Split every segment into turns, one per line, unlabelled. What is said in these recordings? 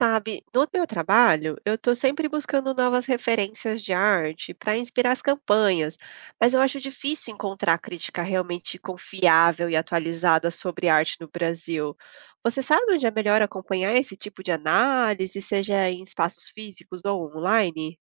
Sabe, no meu trabalho, eu estou sempre buscando novas referências de arte para inspirar as campanhas, mas eu acho difícil encontrar crítica realmente confiável e atualizada sobre arte no Brasil. Você sabe onde é melhor acompanhar esse tipo de análise, seja em espaços físicos ou online?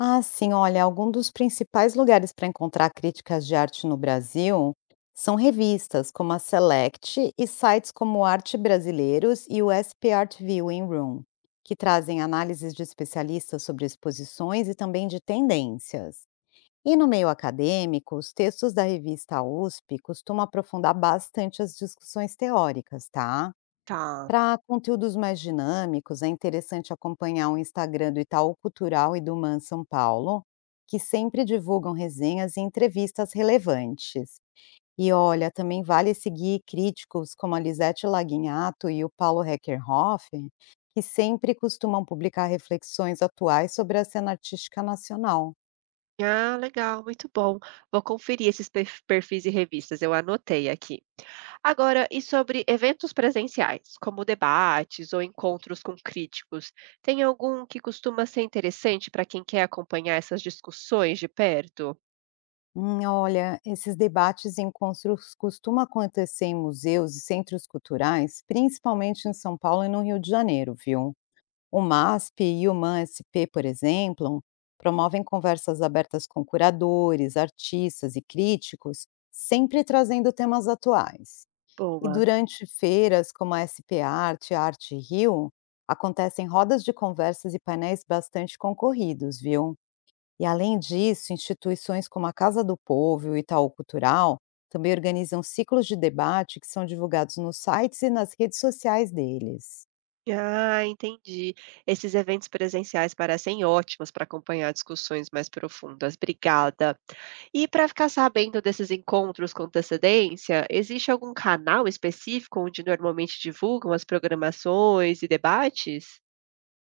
Ah, sim, olha, algum dos principais lugares para encontrar críticas de arte no Brasil são revistas como a Select e sites como Arte Brasileiros e o SP Art Viewing Room, que trazem análises de especialistas sobre exposições e também de tendências. E no meio acadêmico, os textos da revista USP costumam aprofundar bastante as discussões teóricas, tá?
Tá.
Para conteúdos mais dinâmicos, é interessante acompanhar o Instagram do Itaú Cultural e do MAN São Paulo, que sempre divulgam resenhas e entrevistas relevantes. E olha, também vale seguir críticos como a Lisete Laguinhato e o Paulo Reckerhoff, que sempre costumam publicar reflexões atuais sobre a cena artística nacional.
Ah, legal, muito bom. Vou conferir esses perfis e revistas, eu anotei aqui. Agora, e sobre eventos presenciais, como debates ou encontros com críticos, tem algum que costuma ser interessante para quem quer acompanhar essas discussões de perto?
Olha, esses debates e encontros costumam acontecer em museus e centros culturais, principalmente em São Paulo e no Rio de Janeiro, viu? O MASP e o MANSP, por exemplo, promovem conversas abertas com curadores, artistas e críticos, sempre trazendo temas atuais. E
Boa.
durante feiras como a SP Arte e a Arte Rio, acontecem rodas de conversas e painéis bastante concorridos, viu? E além disso, instituições como a Casa do Povo e o Itaú Cultural também organizam ciclos de debate que são divulgados nos sites e nas redes sociais deles.
Ah, entendi. Esses eventos presenciais parecem ótimos para acompanhar discussões mais profundas. Obrigada. E para ficar sabendo desses encontros com antecedência, existe algum canal específico onde normalmente divulgam as programações e debates?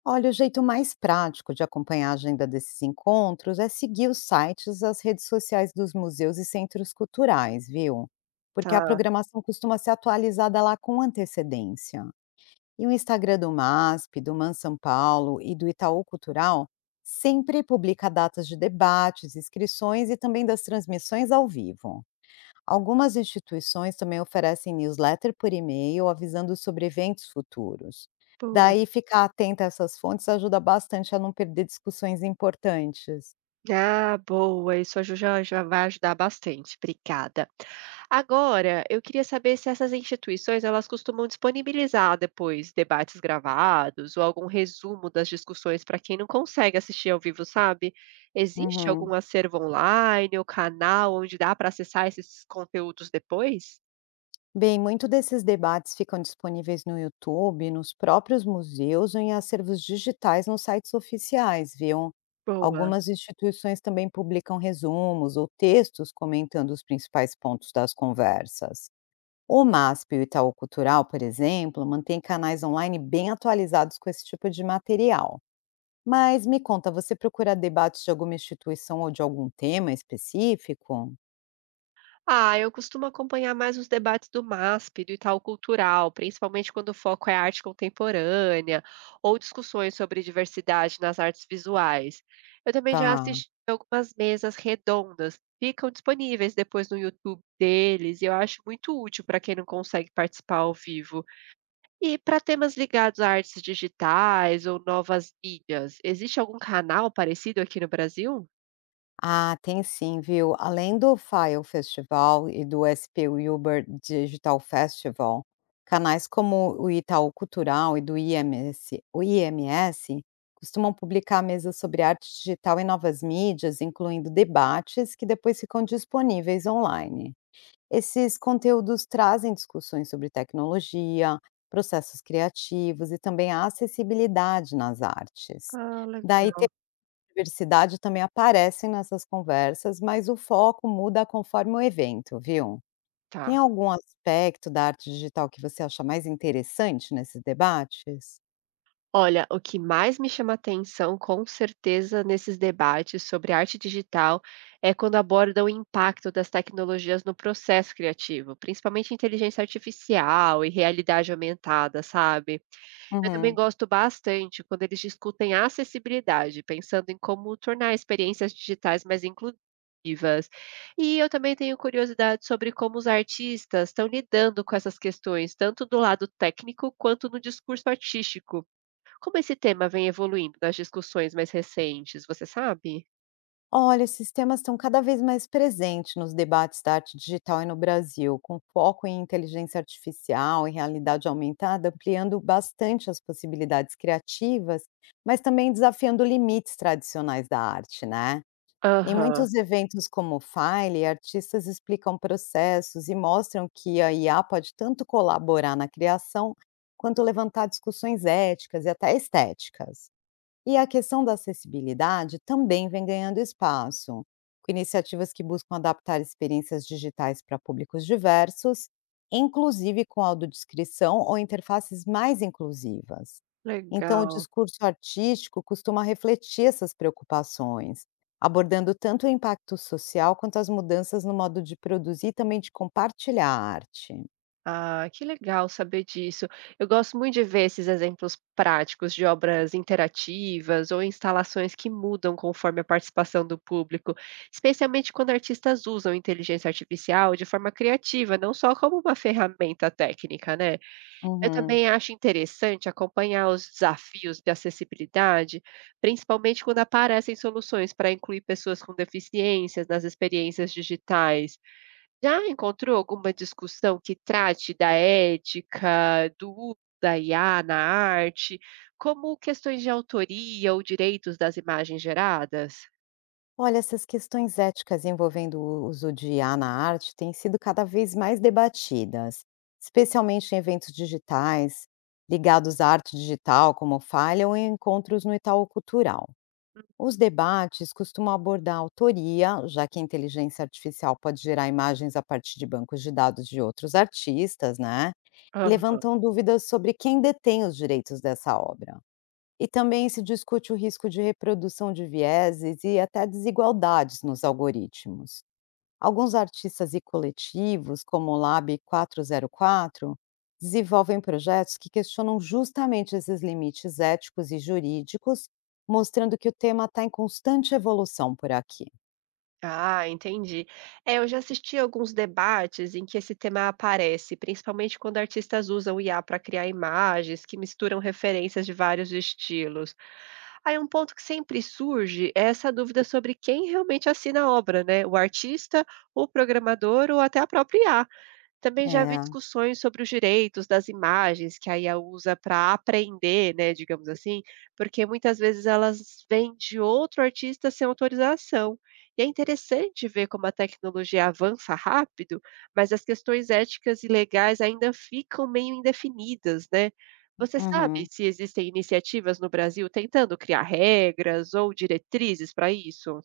Olha, o jeito mais prático de acompanhar a agenda desses encontros é seguir os sites, as redes sociais dos museus e centros culturais, viu? Porque a
Tá,
programação costuma ser atualizada lá com antecedência. E o Instagram do MASP, do MAN São Paulo e do Itaú Cultural sempre publica datas de debates, inscrições e também das transmissões ao vivo. Algumas instituições também oferecem newsletter por e-mail avisando sobre eventos futuros.
boa.
Daí ficar atenta a essas fontes ajuda bastante a não perder discussões importantes.
Ah, boa. Isso já, já vai ajudar bastante. Obrigada. Agora, eu queria saber se essas instituições elas costumam disponibilizar depois debates gravados ou algum resumo das discussões para quem não consegue assistir ao vivo, sabe? Existe
Uhum.
algum acervo online ou canal onde dá para acessar esses conteúdos depois?
Bem, muito desses debates ficam disponíveis no YouTube, nos próprios museus ou em acervos digitais nos sites oficiais, viu?
Boa.
Algumas instituições também publicam resumos ou textos comentando os principais pontos das conversas. O MASP e o Itaú Cultural, por exemplo, mantêm canais online bem atualizados com esse tipo de material. Mas me conta, você procura debates de alguma instituição ou de algum tema específico?
Ah, eu costumo acompanhar mais os debates do MASP, do Itaú Cultural, principalmente quando o foco é arte contemporânea ou discussões sobre diversidade nas artes visuais. Eu também já
Tá.
assisti algumas mesas redondas, ficam disponíveis depois no YouTube deles, e eu acho muito útil para quem não consegue participar ao vivo. E para temas ligados a artes digitais ou novas mídias, existe algum canal parecido aqui no Brasil?
Ah, tem sim, viu? Além do File Festival e do SP Uber Digital Festival, canais como o Itaú Cultural e do IMS, o IMS costumam publicar mesas sobre arte digital e novas mídias, incluindo debates que depois ficam disponíveis online. Esses conteúdos trazem discussões sobre tecnologia, processos criativos e também a acessibilidade nas artes.
Ah,
Daí
legal.
diversidade também aparecem nessas conversas, mas o foco muda conforme o evento, viu? Tem
Tá.
algum aspecto da arte digital que você acha mais interessante nesses debates?
Olha, o que mais me chama atenção, com certeza, nesses debates sobre arte digital é quando abordam o impacto das tecnologias no processo criativo, principalmente inteligência artificial e realidade aumentada, sabe? Eu também
Uhum.
gosto bastante quando eles discutem a acessibilidade, pensando em como tornar experiências digitais mais inclusivas. E eu também tenho curiosidade sobre como os artistas estão lidando com essas questões, tanto do lado técnico quanto no discurso artístico. Como esse tema vem evoluindo nas discussões mais recentes, você sabe?
Olha, esses temas estão cada vez mais presentes nos debates da arte digital e no Brasil, com foco em inteligência artificial e realidade aumentada, ampliando bastante as possibilidades criativas, mas também desafiando limites tradicionais da arte, né? Em
Aham,
muitos eventos como o File, artistas explicam processos e mostram que a IA pode tanto colaborar na criação, quanto levantar discussões éticas e até estéticas. E a questão da acessibilidade também vem ganhando espaço, com iniciativas que buscam adaptar experiências digitais para públicos diversos, inclusive com audiodescrição ou interfaces mais inclusivas. Então, o
legal.
discurso artístico costuma refletir essas preocupações, abordando tanto o impacto social quanto as mudanças no modo de produzir e também de compartilhar a arte.
Ah, que legal saber disso. Eu gosto muito de ver esses exemplos práticos de obras interativas ou instalações que mudam conforme a participação do público, especialmente quando artistas usam inteligência artificial de forma criativa, não só como uma ferramenta técnica, né? Eu
Uhum.
também acho interessante acompanhar os desafios de acessibilidade, principalmente quando aparecem soluções para incluir pessoas com deficiências nas experiências digitais. Já encontrou alguma discussão que trate da ética, do uso da IA na arte, como questões de autoria ou direitos das imagens geradas?
Olha, essas questões éticas envolvendo o uso de I A na arte têm sido cada vez mais debatidas, especialmente em eventos digitais, ligados à arte digital, como Falha, ou em encontros no Itaú Cultural. Os debates costumam abordar a autoria, já que a inteligência artificial pode gerar imagens a partir de bancos de dados de outros artistas, né? E levantam dúvidas sobre quem detém os direitos dessa obra. E também se discute o risco de reprodução de vieses e até desigualdades nos algoritmos. Alguns artistas e coletivos, como o Lab 404, desenvolvem projetos que questionam justamente esses limites éticos e jurídicos, mostrando que o tema está em constante evolução por aqui.
Ah, entendi. É, eu já assisti alguns debates em que esse tema aparece, principalmente quando artistas usam IA para criar imagens que misturam referências de vários estilos. Aí um ponto que sempre surge é essa dúvida sobre quem realmente assina a obra, né? O artista, o programador ou até a própria IA. Também já vi
É.
discussões sobre os direitos das imagens que a IA usa para aprender, né, digamos assim, porque muitas vezes elas vêm de outro artista sem autorização. E é interessante ver como a tecnologia avança rápido, mas as questões éticas e legais ainda ficam meio indefinidas, né? Você sabe
Uhum.
se existem iniciativas no Brasil tentando criar regras ou diretrizes para isso?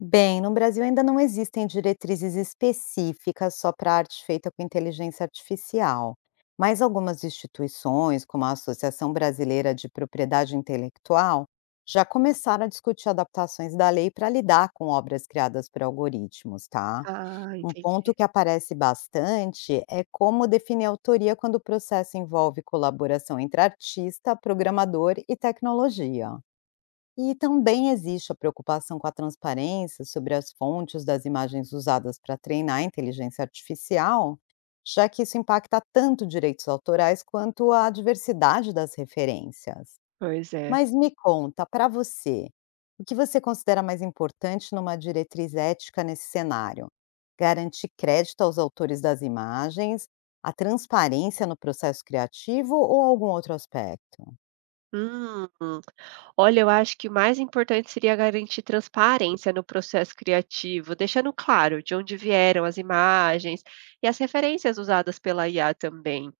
Bem, no Brasil ainda não existem diretrizes específicas só para arte feita com inteligência artificial, mas algumas instituições, como a Associação Brasileira de Propriedade Intelectual, já começaram a discutir adaptações da lei para lidar com obras criadas por algoritmos, tá?
Ah,
Um ponto
entendi.
que aparece bastante é como definir a autoria quando o processo envolve colaboração entre artista, programador e tecnologia. E também existe a preocupação com a transparência sobre as fontes das imagens usadas para treinar a inteligência artificial, já que isso impacta tanto direitos autorais quanto a diversidade das referências.
Pois é.
Mas me conta, para você, o que você considera mais importante numa diretriz ética nesse cenário? Garantir crédito aos autores das imagens, a transparência no processo criativo ou algum outro aspecto?
Hum, olha, eu acho que o mais importante seria garantir transparência no processo criativo, deixando claro de onde vieram as imagens e as referências usadas pela IA também.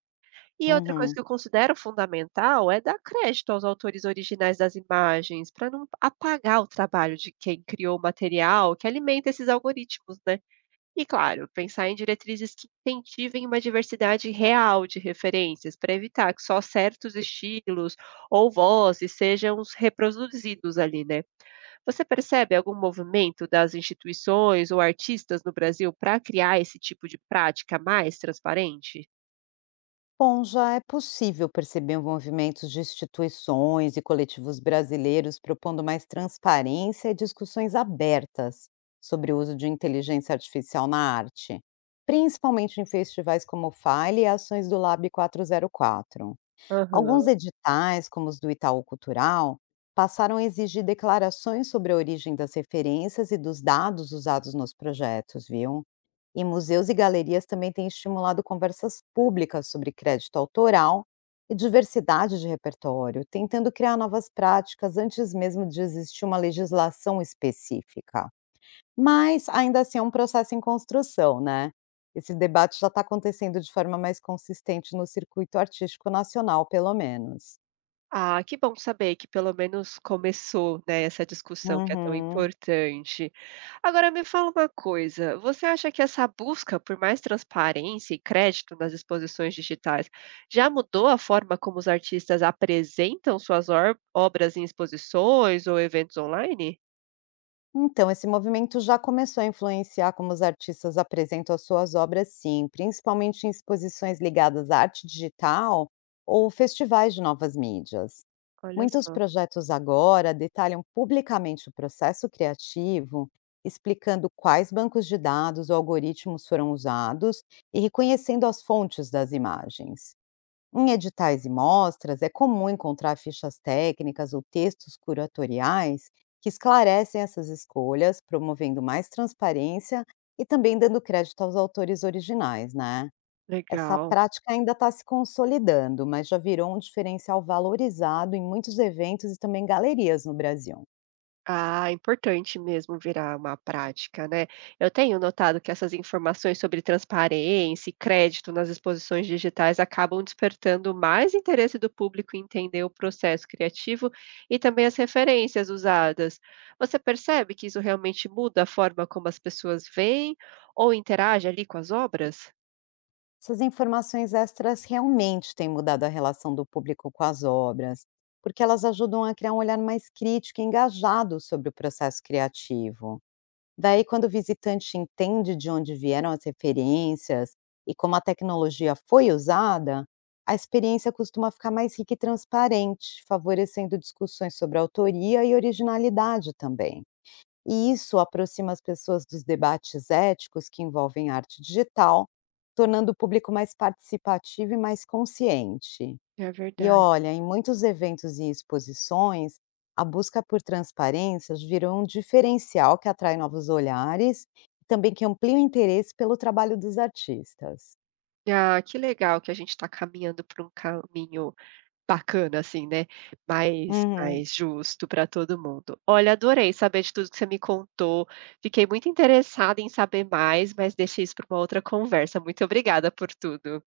E outra coisa
Uhum.
que eu considero fundamental é dar crédito aos autores originais das imagens, para não apagar o trabalho de quem criou o material que alimenta esses algoritmos, né? E claro, pensar em diretrizes que incentivem uma diversidade real de referências, para evitar que só certos estilos ou vozes sejam os reproduzidos ali, né? Você percebe algum movimento das instituições ou artistas no Brasil para criar esse tipo de prática mais transparente?
Bom, já é possível perceber movimentos de instituições e coletivos brasileiros propondo mais transparência e discussões abertas sobre o uso de inteligência artificial na arte, principalmente em festivais como o Fale e ações do Lab quatrocentos e quatro. Alguns
Aham.
editais, como os do Itaú Cultural, passaram a exigir declarações sobre a origem das referências e dos dados usados nos projetos, viu? E museus e galerias também têm estimulado conversas públicas sobre crédito autoral e diversidade de repertório, tentando criar novas práticas antes mesmo de existir uma legislação específica. Mas ainda assim é um processo em construção, né? Esse debate já está acontecendo de forma mais consistente no circuito artístico nacional, pelo menos.
Ah, que bom saber que pelo menos começou, né, essa discussão que é tão
Uhum.
importante. Agora me fala uma coisa, você acha que essa busca por mais transparência e crédito nas exposições digitais já mudou a forma como os artistas apresentam suas obras em exposições ou eventos online?
Então, esse movimento já começou a influenciar como os artistas apresentam as suas obras, sim, principalmente em exposições ligadas à arte digital ou festivais de novas mídias.
Olha
Muitos
só,
projetos agora detalham publicamente o processo criativo, explicando quais bancos de dados ou algoritmos foram usados e reconhecendo as fontes das imagens. Em editais e mostras, é comum encontrar fichas técnicas ou textos curatoriais que esclarecem essas escolhas, promovendo mais transparência e também dando crédito aos autores originais, né? Essa
legal.
prática ainda está se consolidando, mas já virou um diferencial valorizado em muitos eventos e também galerias no Brasil.
Ah, importante mesmo virar uma prática, né. Eu tenho notado que essas informações sobre transparência e crédito nas exposições digitais acabam despertando mais interesse do público em entender o processo criativo e também as referências usadas. Você percebe que isso realmente muda a forma como as pessoas veem ou interagem ali com as obras?
Essas informações extras realmente têm mudado a relação do público com as obras, porque elas ajudam a criar um olhar mais crítico e engajado sobre o processo criativo. Daí, quando o visitante entende de onde vieram as referências e como a tecnologia foi usada, a experiência costuma ficar mais rica e transparente, favorecendo discussões sobre autoria e originalidade também. E isso aproxima as pessoas dos debates éticos que envolvem arte digital, tornando o público mais participativo e mais consciente.
É
E
verdade.
olha, em muitos eventos e exposições, a busca por transparências virou um diferencial que atrai novos olhares e também que amplia o interesse pelo trabalho dos artistas.
Ah, que legal que a gente está caminhando por um caminho bacana assim, né, mais
Uhum.
mais justo para todo mundo. Olha, adorei saber de tudo que você me contou, fiquei muito interessada em saber mais, mas deixa isso para uma outra conversa. Muito obrigada por tudo.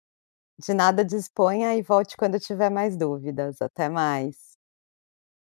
De nada disponha e volte quando tiver mais dúvidas. Até mais.